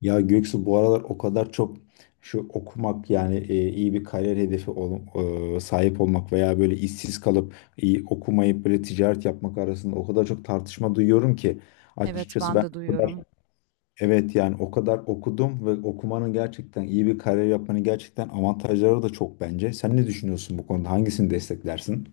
Ya Göksu bu aralar o kadar çok şu okumak yani e, iyi bir kariyer sahip olmak veya böyle işsiz kalıp iyi okumayıp böyle ticaret yapmak arasında o kadar çok tartışma duyuyorum ki Evet, açıkçası ben ben de o kadar duyuyorum. evet yani o kadar okudum ve okumanın gerçekten iyi bir kariyer yapmanın gerçekten avantajları da çok bence. Sen ne düşünüyorsun bu konuda? Hangisini desteklersin?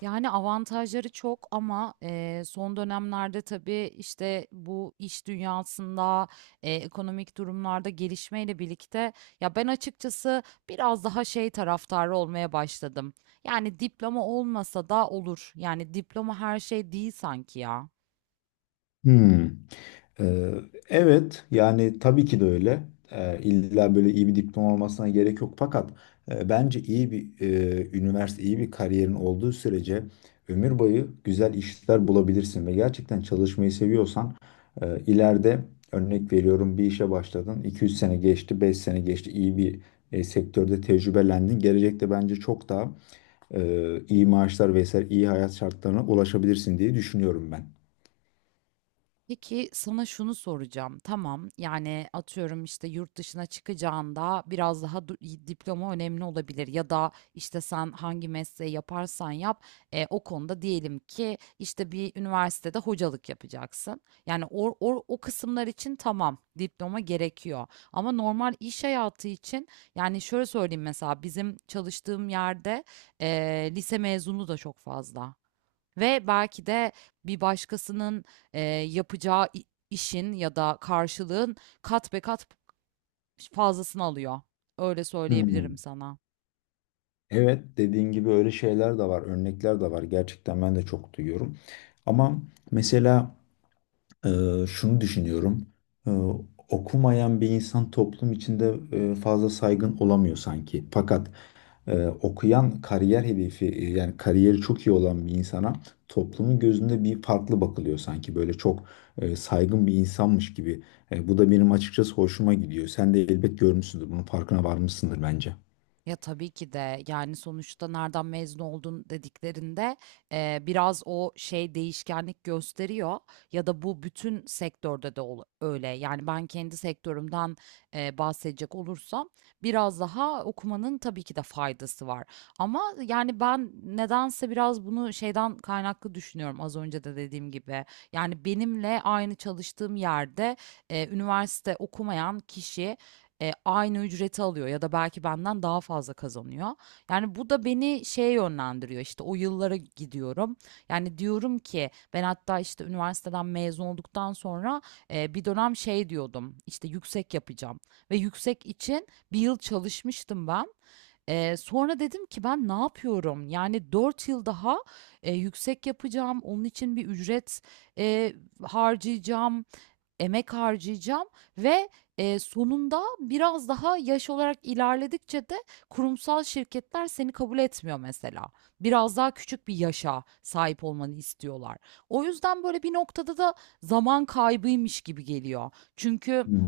Yani avantajları çok ama son dönemlerde tabii işte bu iş dünyasında ekonomik durumlarda gelişmeyle birlikte ya ben açıkçası biraz daha şey taraftarı olmaya başladım. Yani diploma olmasa da olur. Yani diploma her şey değil sanki ya. Hmm. Ee, evet, yani tabii ki de öyle. İlla böyle iyi bir diploma olmasına gerek yok. Fakat bence iyi bir üniversite, iyi bir kariyerin olduğu sürece ömür boyu güzel işler bulabilirsin ve gerçekten çalışmayı seviyorsan ileride örnek veriyorum bir işe başladın. 2-3 sene geçti, 5 sene geçti. İyi bir sektörde tecrübelendin. Gelecekte bence çok daha iyi maaşlar vesaire iyi hayat şartlarına ulaşabilirsin diye düşünüyorum ben. Peki sana şunu soracağım. Tamam, yani atıyorum işte yurt dışına çıkacağında biraz daha diploma önemli olabilir ya da işte sen hangi mesleği yaparsan yap, o konuda diyelim ki işte bir üniversitede hocalık yapacaksın. Yani o kısımlar için tamam diploma gerekiyor ama normal iş hayatı için yani şöyle söyleyeyim mesela bizim çalıştığım yerde e, lise mezunu da çok fazla. Ve belki de bir başkasının yapacağı işin ya da karşılığın kat be kat fazlasını alıyor. Öyle söyleyebilirim Hmm. sana. Evet, dediğin gibi öyle şeyler de var, örnekler de var. Gerçekten ben de çok duyuyorum. Ama mesela, e, şunu düşünüyorum. E, Okumayan bir insan toplum içinde fazla saygın olamıyor sanki. Fakat okuyan, kariyer hedefi, yani kariyeri çok iyi olan bir insana toplumun gözünde bir farklı bakılıyor sanki. Böyle çok saygın bir insanmış gibi. Bu da benim açıkçası hoşuma gidiyor. Sen de elbet görmüşsündür. Bunun farkına varmışsındır bence. Ya tabii ki de yani sonuçta nereden mezun oldun dediklerinde biraz o şey değişkenlik gösteriyor ya da bu bütün sektörde de öyle. Yani ben kendi sektörümden bahsedecek olursam biraz daha okumanın tabii ki de faydası var. Ama yani ben nedense biraz bunu şeyden kaynaklı düşünüyorum az önce de dediğim gibi. Yani benimle aynı çalıştığım yerde üniversite okumayan kişi, aynı ücreti alıyor ya da belki benden daha fazla kazanıyor. Yani bu da beni şeye yönlendiriyor işte o yıllara gidiyorum. Yani diyorum ki ben hatta işte üniversiteden mezun olduktan sonra bir dönem şey diyordum işte yüksek yapacağım ve yüksek için bir yıl çalışmıştım ben. Sonra dedim ki ben ne yapıyorum? Yani 4 yıl daha yüksek yapacağım. Onun için bir ücret e, harcayacağım emek harcayacağım ve, sonunda biraz daha yaş olarak ilerledikçe de kurumsal şirketler seni kabul etmiyor mesela. Biraz daha küçük bir yaşa sahip olmanı istiyorlar. O yüzden böyle bir noktada da zaman kaybıymış gibi geliyor. Çünkü Hmm.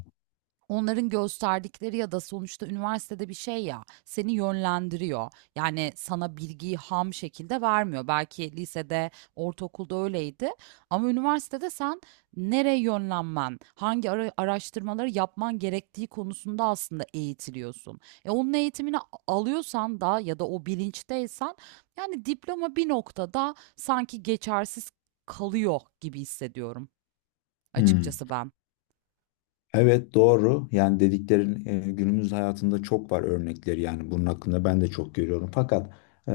onların gösterdikleri ya da sonuçta üniversitede bir şey ya seni yönlendiriyor. Yani sana bilgiyi ham şekilde vermiyor. Belki lisede, ortaokulda öyleydi ama üniversitede sen nereye yönlenmen, hangi araştırmaları yapman gerektiği konusunda aslında eğitiliyorsun. E onun eğitimini alıyorsan da ya da o bilinçteysen yani diploma bir noktada sanki geçersiz kalıyor gibi hissediyorum Hmm. açıkçası ben. Evet, doğru. Yani dediklerin, günümüz hayatında çok var örnekleri, yani bunun hakkında ben de çok görüyorum. Fakat e,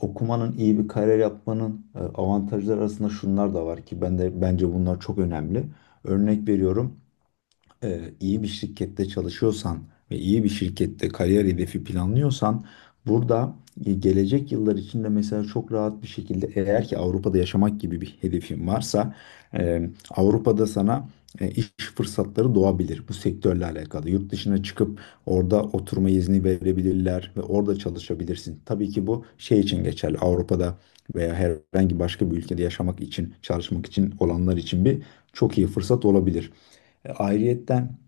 okumanın, iyi bir kariyer yapmanın, avantajları arasında şunlar da var ki ben de bence bunlar çok önemli. Örnek veriyorum, iyi bir şirkette çalışıyorsan ve iyi bir şirkette kariyer hedefi planlıyorsan, burada gelecek yıllar içinde mesela çok rahat bir şekilde, eğer ki Avrupa'da yaşamak gibi bir hedefin varsa, e, Avrupa'da sana iş fırsatları doğabilir bu sektörle alakalı. Yurt dışına çıkıp orada oturma izni verebilirler ve orada çalışabilirsin. Tabii ki bu şey için geçerli. Avrupa'da veya herhangi başka bir ülkede yaşamak için, çalışmak için olanlar için bir çok iyi fırsat olabilir. Ayrıyetten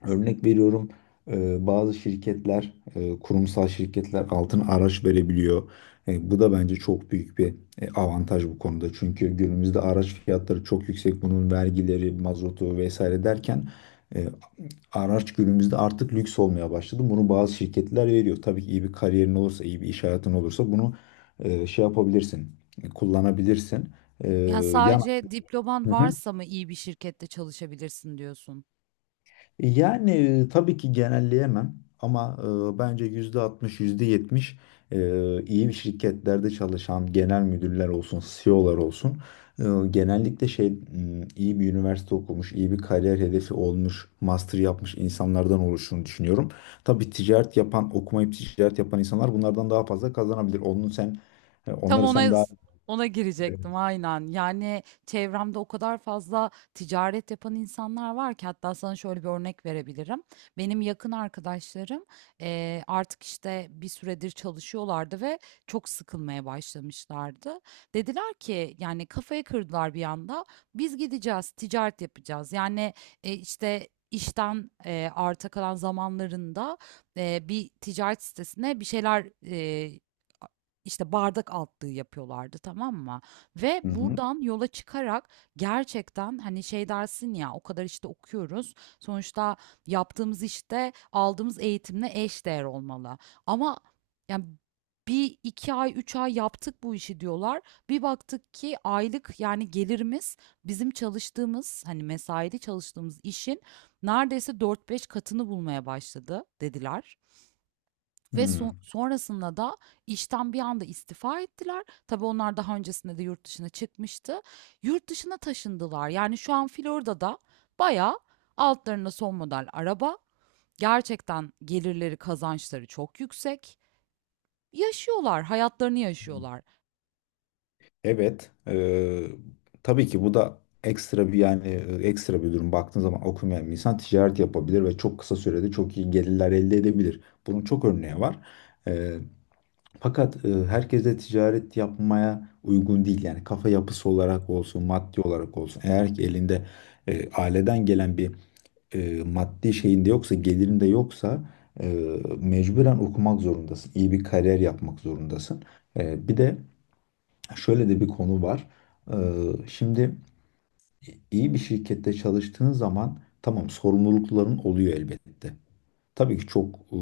örnek veriyorum, bazı şirketler, kurumsal şirketler altın araç verebiliyor. Bu da bence çok büyük bir avantaj bu konuda. Çünkü günümüzde araç fiyatları çok yüksek. Bunun vergileri, mazotu vesaire derken e, araç günümüzde artık lüks olmaya başladı. Bunu bazı şirketler veriyor. Tabii ki iyi bir kariyerin olursa, iyi bir iş hayatın olursa bunu şey yapabilirsin, kullanabilirsin. E, Yani yan, sadece diploman Hı hı. varsa mı iyi bir şirkette çalışabilirsin diyorsun? Yani tabii ki genelleyemem ama bence %60, %70 iyi şirketlerde çalışan genel müdürler olsun, CEO'lar olsun, e, genellikle iyi bir üniversite okumuş, iyi bir kariyer hedefi olmuş, master yapmış insanlardan oluştuğunu düşünüyorum. Tabii ticaret yapan, okumayıp ticaret yapan insanlar bunlardan daha fazla kazanabilir. Onun sen, Tam onları sen ona daha ona Evet. girecektim aynen. Yani çevremde o kadar fazla ticaret yapan insanlar var ki hatta sana şöyle bir örnek verebilirim. Benim yakın arkadaşlarım artık işte bir süredir çalışıyorlardı ve çok sıkılmaya başlamışlardı. Dediler ki yani kafayı kırdılar bir anda. Biz gideceğiz, ticaret yapacağız. Yani işte işten arta kalan zamanlarında bir ticaret sitesine bir şeyler, işte bardak altlığı yapıyorlardı, tamam mı? Ve Hı hı. buradan yola çıkarak gerçekten hani şey dersin ya o kadar işte okuyoruz. Sonuçta yaptığımız işte aldığımız eğitimle eş değer olmalı. Ama yani bir iki ay üç ay yaptık bu işi diyorlar. Bir baktık ki aylık yani gelirimiz bizim çalıştığımız hani mesaili çalıştığımız işin neredeyse dört beş katını bulmaya başladı dediler. Ve Hmm. Sonrasında da işten bir anda istifa ettiler. Tabii onlar daha öncesinde de yurt dışına çıkmıştı. Yurt dışına taşındılar. Yani şu an Florida'da bayağı altlarında son model araba. Gerçekten gelirleri, kazançları çok yüksek. Yaşıyorlar, hayatlarını yaşıyorlar. Evet, tabii ki bu da ekstra bir, yani ekstra bir durum. Baktığın zaman okumayan bir insan ticaret yapabilir ve çok kısa sürede çok iyi gelirler elde edebilir. Bunun çok örneği var. Eee, Fakat herkes de ticaret yapmaya uygun değil. Yani kafa yapısı olarak olsun, maddi olarak olsun. Eğer ki elinde aileden gelen bir maddi şeyinde yoksa, gelirinde yoksa, e, mecburen okumak zorundasın. İyi bir kariyer yapmak zorundasın. Bir de şöyle de bir konu var. Ee, Şimdi iyi bir şirkette çalıştığın zaman, tamam, sorumlulukların oluyor elbette. Tabii ki çok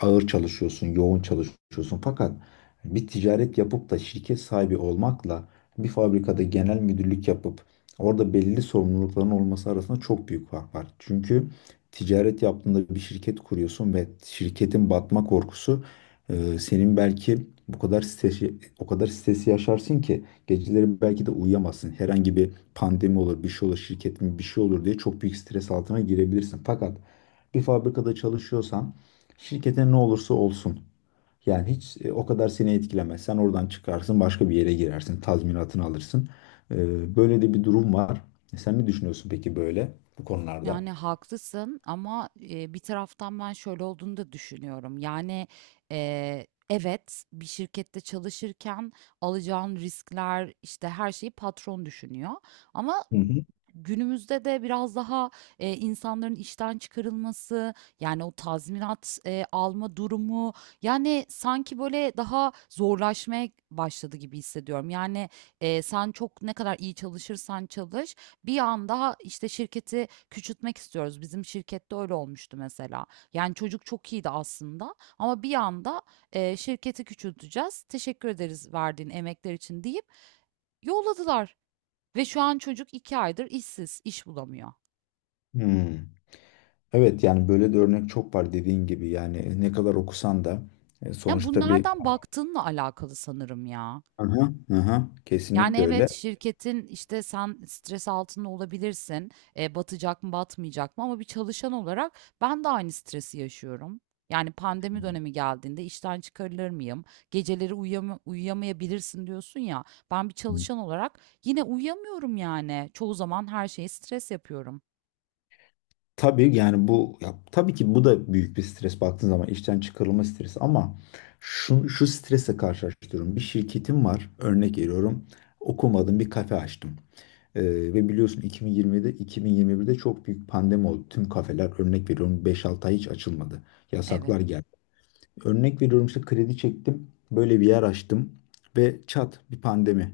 ağır çalışıyorsun, yoğun çalışıyorsun. Fakat bir ticaret yapıp da şirket sahibi olmakla bir fabrikada genel müdürlük yapıp orada belli sorumlulukların olması arasında çok büyük fark var. Çünkü ticaret yaptığında bir şirket kuruyorsun ve şirketin batma korkusu, senin belki bu kadar stresi, o kadar stresi yaşarsın ki geceleri belki de uyuyamazsın. Herhangi bir pandemi olur, bir şey olur, şirketin bir şey olur diye çok büyük stres altına girebilirsin. Fakat bir fabrikada çalışıyorsan, şirkete ne olursa olsun, yani hiç o kadar seni etkilemez. Sen oradan çıkarsın, başka bir yere girersin, tazminatını alırsın. Böyle de bir durum var. Sen ne düşünüyorsun peki böyle bu konularda? Yani haklısın ama bir taraftan ben şöyle olduğunu da düşünüyorum. Yani evet bir şirkette çalışırken alacağın riskler işte her şeyi patron düşünüyor. Ama Hı hı. günümüzde de biraz daha insanların işten çıkarılması yani o tazminat alma durumu yani sanki böyle daha zorlaşmaya başladı gibi hissediyorum. Yani sen çok ne kadar iyi çalışırsan çalış. Bir anda işte şirketi küçültmek istiyoruz. Bizim şirkette öyle olmuştu mesela. Yani çocuk çok iyiydi aslında ama bir anda şirketi küçülteceğiz. Teşekkür ederiz verdiğin emekler için deyip yolladılar. Ve şu an çocuk iki aydır işsiz, iş bulamıyor. Hmm. Evet, yani böyle de örnek çok var dediğin gibi. Yani ne kadar okusan da, Yani bu sonuçta bir... nereden baktığınla alakalı sanırım ya. Aha, aha, Yani kesinlikle evet öyle. şirketin işte sen stres altında olabilirsin. E, batacak mı batmayacak mı ama bir çalışan olarak ben de aynı stresi yaşıyorum. Yani pandemi dönemi geldiğinde işten çıkarılır mıyım? Geceleri uyuyamayabilirsin diyorsun ya. Ben bir çalışan olarak yine uyuyamıyorum yani. Çoğu zaman her şeyi stres yapıyorum. Tabii, yani bu ya, tabii ki bu da büyük bir stres baktığın zaman, işten çıkarılma stresi, ama şu strese karşılaştırıyorum. Bir şirketim var, örnek veriyorum, okumadım, bir kafe açtım. Ve biliyorsun 2020'de 2021'de çok büyük pandemi oldu. Tüm kafeler, örnek veriyorum, 5-6 ay hiç açılmadı. Evet. Yasaklar geldi. Örnek veriyorum, işte kredi çektim, böyle bir yer açtım ve çat, bir pandemi.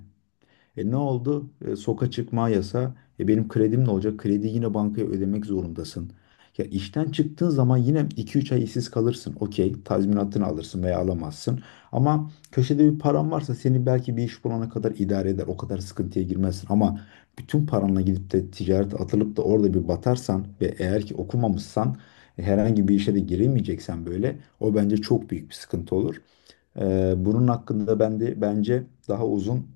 E ne oldu? E, soka çıkma yasa. E benim kredim ne olacak? Krediyi yine bankaya ödemek zorundasın. Ya işten çıktığın zaman yine 2-3 ay işsiz kalırsın. Okey, tazminatını alırsın veya alamazsın. Ama köşede bir paran varsa seni belki bir iş bulana kadar idare eder. O kadar sıkıntıya girmezsin. Ama bütün paranla gidip de ticarete atılıp da orada bir batarsan ve eğer ki okumamışsan, herhangi bir işe de giremeyeceksen, böyle o bence çok büyük bir sıkıntı olur. Bunun hakkında ben de bence daha uzun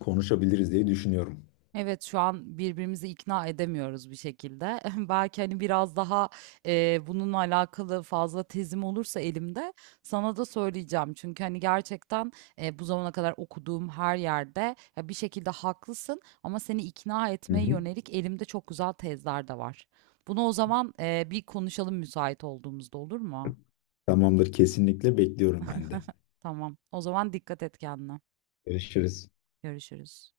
konuşabiliriz diye düşünüyorum. Evet şu an birbirimizi ikna edemiyoruz bir şekilde. Belki hani biraz daha bununla alakalı fazla tezim olursa elimde sana da söyleyeceğim. Çünkü hani gerçekten bu zamana kadar okuduğum her yerde ya bir şekilde haklısın ama seni ikna Hı etmeye hı. yönelik elimde çok güzel tezler de var. Bunu o zaman bir konuşalım müsait olduğumuzda olur mu? Tamamdır, kesinlikle bekliyorum ben de. Tamam. O zaman dikkat et kendine. Görüşürüz. Görüşürüz.